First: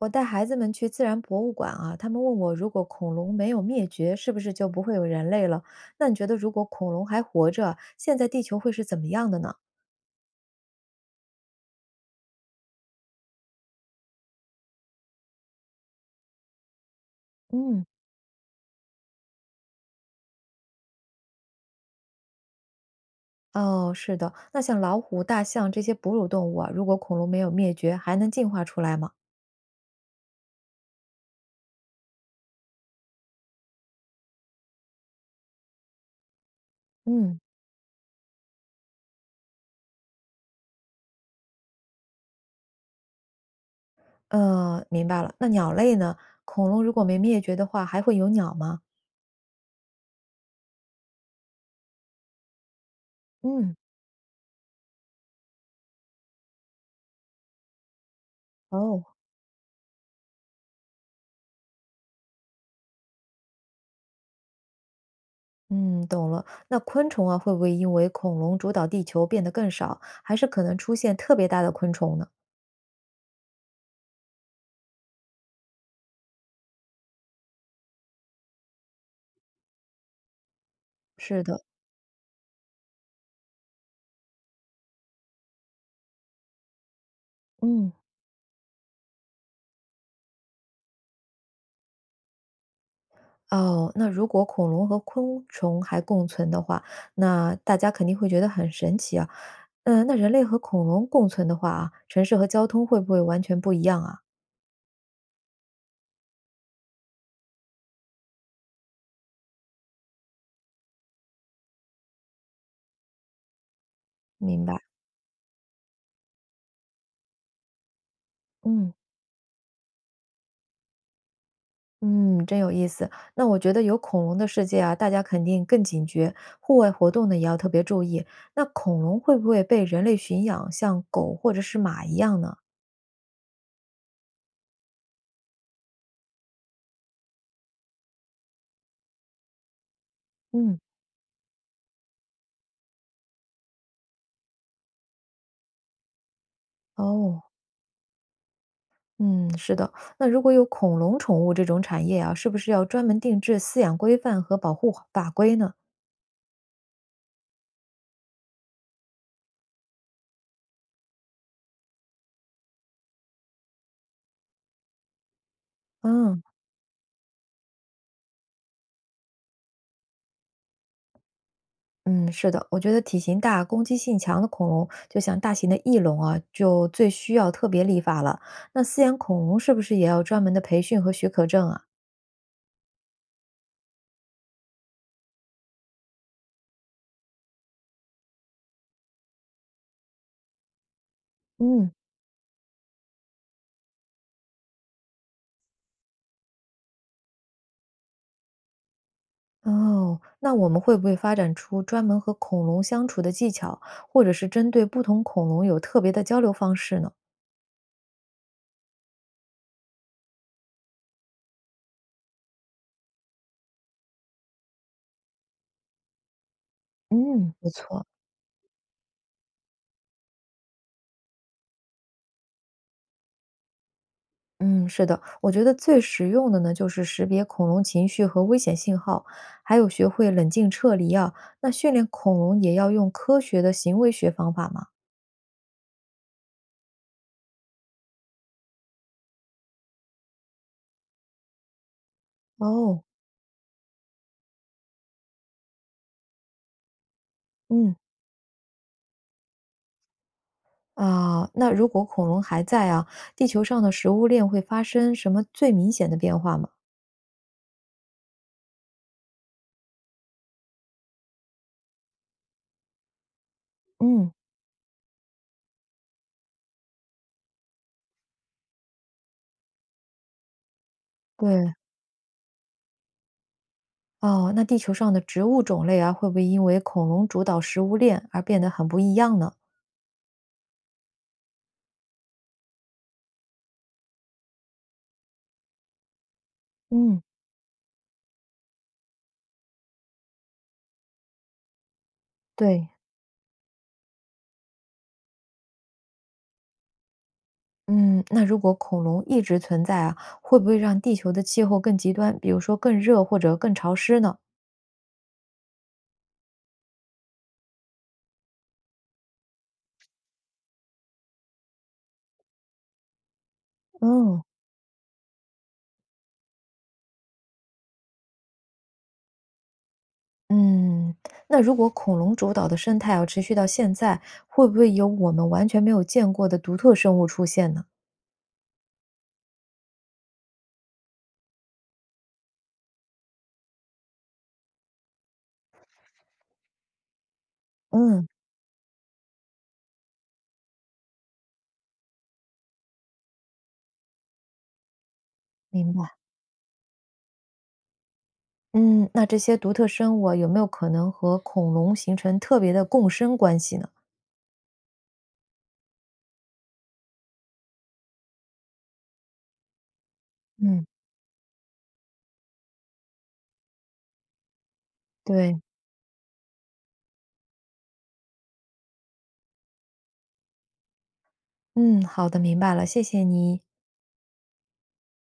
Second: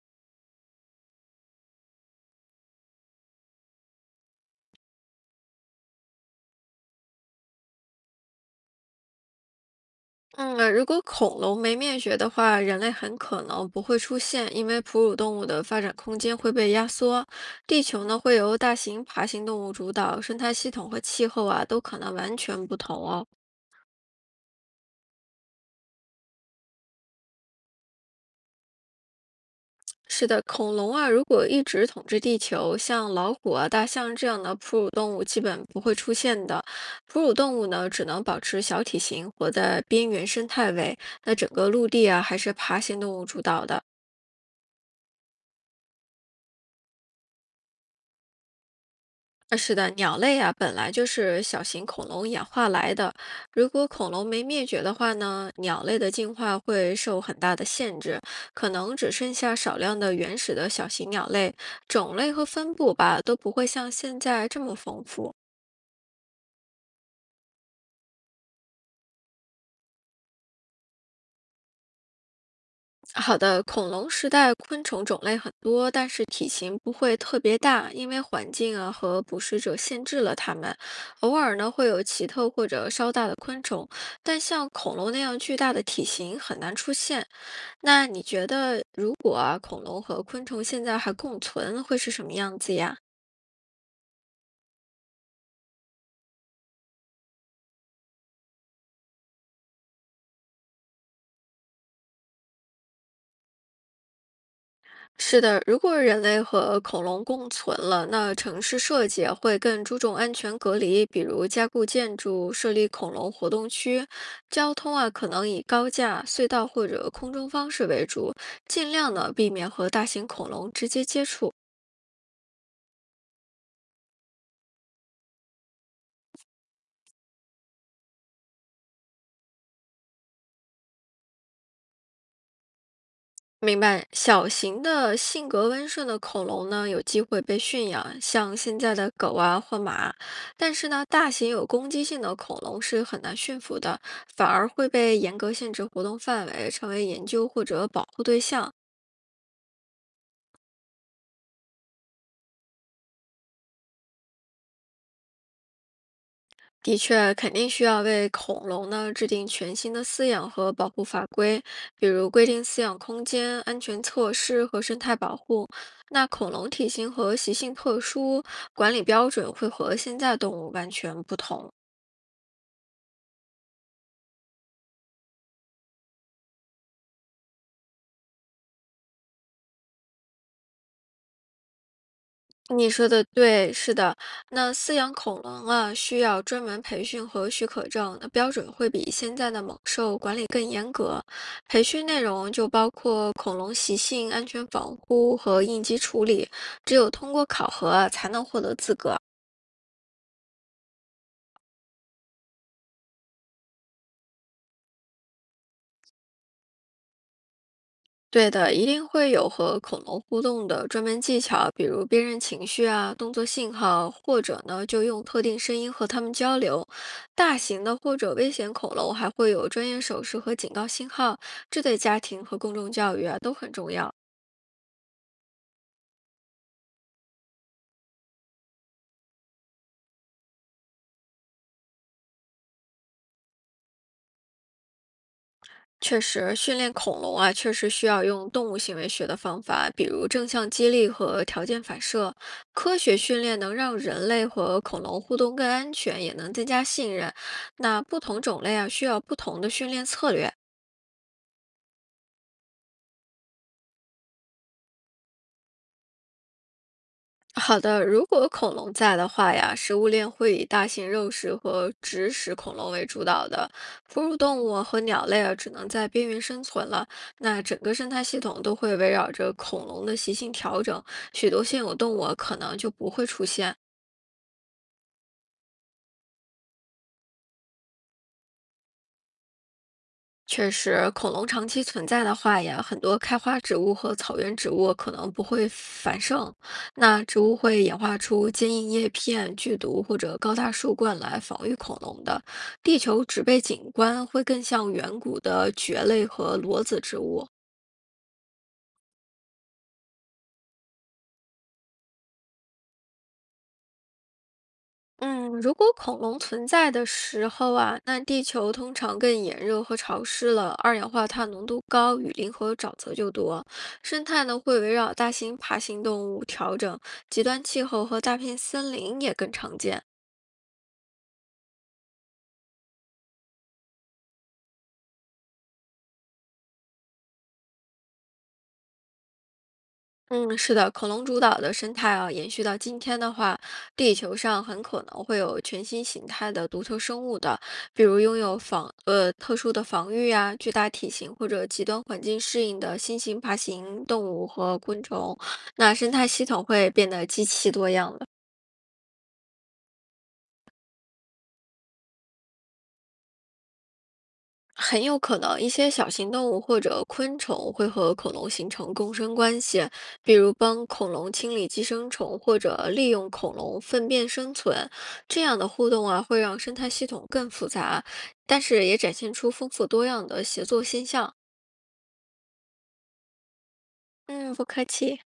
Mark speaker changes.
Speaker 1: 我带孩子们去自然博物馆啊，他们问我，如果恐龙没有灭绝，是不是就不会有人类了？那你觉得，如果恐龙还活着，现在地球会是怎么样的呢？
Speaker 2: 嗯，如果恐龙没灭绝的话，人类很可能不会出现，因为哺乳动物的发展空间会被压缩。地
Speaker 1: 嗯，
Speaker 2: 球呢，会由大型爬行动物主导，生态系统和气候啊，都可能完全不同哦。
Speaker 1: 哦，是的，那像老虎、大象这些哺乳动物啊，如果恐龙没有灭绝，还能进化出来吗？
Speaker 2: 是的，恐龙啊，如果一直统治地球，像老虎啊、大象这样的哺乳动物基本不会出现的。哺乳
Speaker 1: 嗯
Speaker 2: 动物呢，只能保持小体型，活在边缘生态位。那整个陆地啊，还是爬行动物主导的。
Speaker 1: 明白了。那鸟类呢？恐龙如果没灭绝的话，还会有鸟吗？
Speaker 2: 是的，鸟类啊，本来就是小型恐龙演化来的。如
Speaker 1: 嗯，
Speaker 2: 果恐龙没灭绝的话呢，鸟类的进化会受很大的限制，可能
Speaker 1: 哦，
Speaker 2: 只剩下少量的原始的小型鸟类，种类和分布吧都不会像现在这么丰富。
Speaker 1: 嗯，懂了。那昆虫啊，会不会因为恐龙主导地球变得更少，还是可能出现特别大的昆虫呢？
Speaker 2: 好的，恐龙时代昆虫种类很多，但是体型不会特别大，因为环境啊和捕食者限制了它们。偶
Speaker 1: 是
Speaker 2: 尔
Speaker 1: 的，
Speaker 2: 呢会有奇特或者稍大的昆虫，但像恐龙那样巨大的体型很难出现。
Speaker 1: 嗯，
Speaker 2: 那你觉得，如果啊恐龙和昆虫现在还共存，会是什么样子呀？
Speaker 1: 哦，那如果恐龙和昆虫还共存的话，那大家肯定会觉得很神奇啊。嗯、那人类和恐龙共存的话啊，城市和交通会不会完全不一样啊？
Speaker 2: 是的，如果人类和恐龙共存了，那城市设计啊会更注重安全隔离，比如加固建筑、设立恐龙活动区。
Speaker 1: 明
Speaker 2: 交
Speaker 1: 白，
Speaker 2: 通啊，可能以高架、隧道或者空中方式为主，尽
Speaker 1: 嗯
Speaker 2: 量呢避免和大型恐龙直接接触。
Speaker 1: 嗯，真有意思。那我觉得有恐龙的世界啊，大家肯定更警觉，户外活动呢也要特别注意。那恐龙会不会被人类驯养，像狗或者是马一样呢？
Speaker 2: 明白，小型的性格温顺的恐龙呢，有机会被驯养，像现在的狗啊或马。但
Speaker 1: 嗯，
Speaker 2: 是呢，大型有攻击性的恐龙是很难驯服的，反而会被严格限制活动范围，成为研
Speaker 1: 哦。
Speaker 2: 究或者保护对象。
Speaker 1: 嗯，是的。那如果有恐龙宠物这种产业啊，是不是要专门定制饲养规范和保护法规呢？
Speaker 2: 的确，肯定需要为恐龙呢制定全新的饲养和保护法规，比如规定饲养空间、安全措施和生态保护。那
Speaker 1: 嗯，
Speaker 2: 恐龙体型和习性特殊，管理标准会和现在动物完全不同。
Speaker 1: 嗯，是的，我觉得体型大、攻击性强的恐龙，就像大型的翼龙啊，就最需要特别立法了。那饲养恐龙是不是也要专门的培训和许可证啊？
Speaker 2: 你说的对，是的。那饲养恐龙啊，需要专门培训和许可证，那标准会比现在的猛兽管理更严格。培
Speaker 1: 嗯，
Speaker 2: 训内容就包括恐龙习性、安全防护和应急处理，只有通过考核啊才能获得资格。
Speaker 1: 哦，那我们会不会发展出专门和恐龙相处的技巧，或者是针对不同恐龙有特别的交流方式呢？
Speaker 2: 对的，一定会有和恐龙互动的专门技巧，比如辨认情绪啊、动作信号，或者呢就用特定声音和它们交流。
Speaker 1: 嗯，
Speaker 2: 大
Speaker 1: 不
Speaker 2: 型的
Speaker 1: 错。
Speaker 2: 或者危险恐龙还会有专业手势和警告信号，这对家庭和公众教育啊都很重要。
Speaker 1: 嗯，是的，我觉得最实用的呢，就是识别恐龙情绪和危险信号，还有学会冷静撤离啊。那训练恐龙也要用科学的行为学方法嘛？
Speaker 2: 确实，训练恐龙啊，确实需要用动物行为学的方法，比如正向激励和条件反射。科
Speaker 1: 哦，
Speaker 2: 学训练能让人类和恐龙互动更安全，也能增加信任。
Speaker 1: 嗯
Speaker 2: 那不同种类啊，需要不同的训练策略。
Speaker 1: 啊，那如果恐龙还在啊，地球上的食物链会发生什么最明显的变化吗？
Speaker 2: 好的，如果恐龙在的话呀，食物链会以大型肉食和植食恐龙为主导的，哺
Speaker 1: 嗯，
Speaker 2: 乳动物啊和鸟类啊只能在边缘生存了。那整个生态系统都会围绕着恐龙的习性调整，许多
Speaker 1: 对，
Speaker 2: 现有动物啊可能就不会出现。
Speaker 1: 哦，那地球上的植物种类啊，会不会因为恐龙主导食物链而变得很不一样呢？
Speaker 2: 确实，恐龙长期存在的话呀，很多开花植物和草原植物可能不会繁盛，
Speaker 1: 嗯，
Speaker 2: 那植物会演化出坚硬叶片、剧毒或者高大树冠来防御恐龙的。
Speaker 1: 对，
Speaker 2: 地球植被景观会更像远古的蕨类和裸子植物。
Speaker 1: 嗯，那如果恐龙一直存在啊，会不会让地球的气候更极端，比如说更热或者更潮湿呢？
Speaker 2: 嗯，如果恐龙存在的时候啊，那地球通常更炎热和潮湿了，二氧化碳浓度高，雨林和沼泽就多。生
Speaker 1: 嗯
Speaker 2: 态呢会围绕大型爬行动物调整，极端气候和大片森林也更常见。
Speaker 1: 嗯，那如果恐龙主导的生态要持续到现在，会不会有我们完全没有见过的独特生物出现呢？
Speaker 2: 嗯，是的，恐龙主导的生态啊，延续到今天的话，地球上很可能会有全新形态的独特生物的，比如
Speaker 1: 嗯，
Speaker 2: 拥有特殊的防御啊、巨大体型或者极端环境适应的新型爬行动物和昆虫。
Speaker 1: 明
Speaker 2: 那
Speaker 1: 白。
Speaker 2: 生态系统会变得极其多样的。
Speaker 1: 嗯，那这些独特生物啊，有没有可能和恐龙形成特别的共生关系呢？
Speaker 2: 很有可能，一些小型动物或者昆虫会和恐龙形成共生关系，比如
Speaker 1: 嗯，
Speaker 2: 帮恐龙清理寄生虫，或者利用恐龙粪便生存。这样
Speaker 1: 对。
Speaker 2: 的互动啊，会让生态系统更复杂，但是也展现出丰富多样的协作现象。
Speaker 1: 嗯，好的，明白了，谢谢你。
Speaker 2: 嗯，不客气。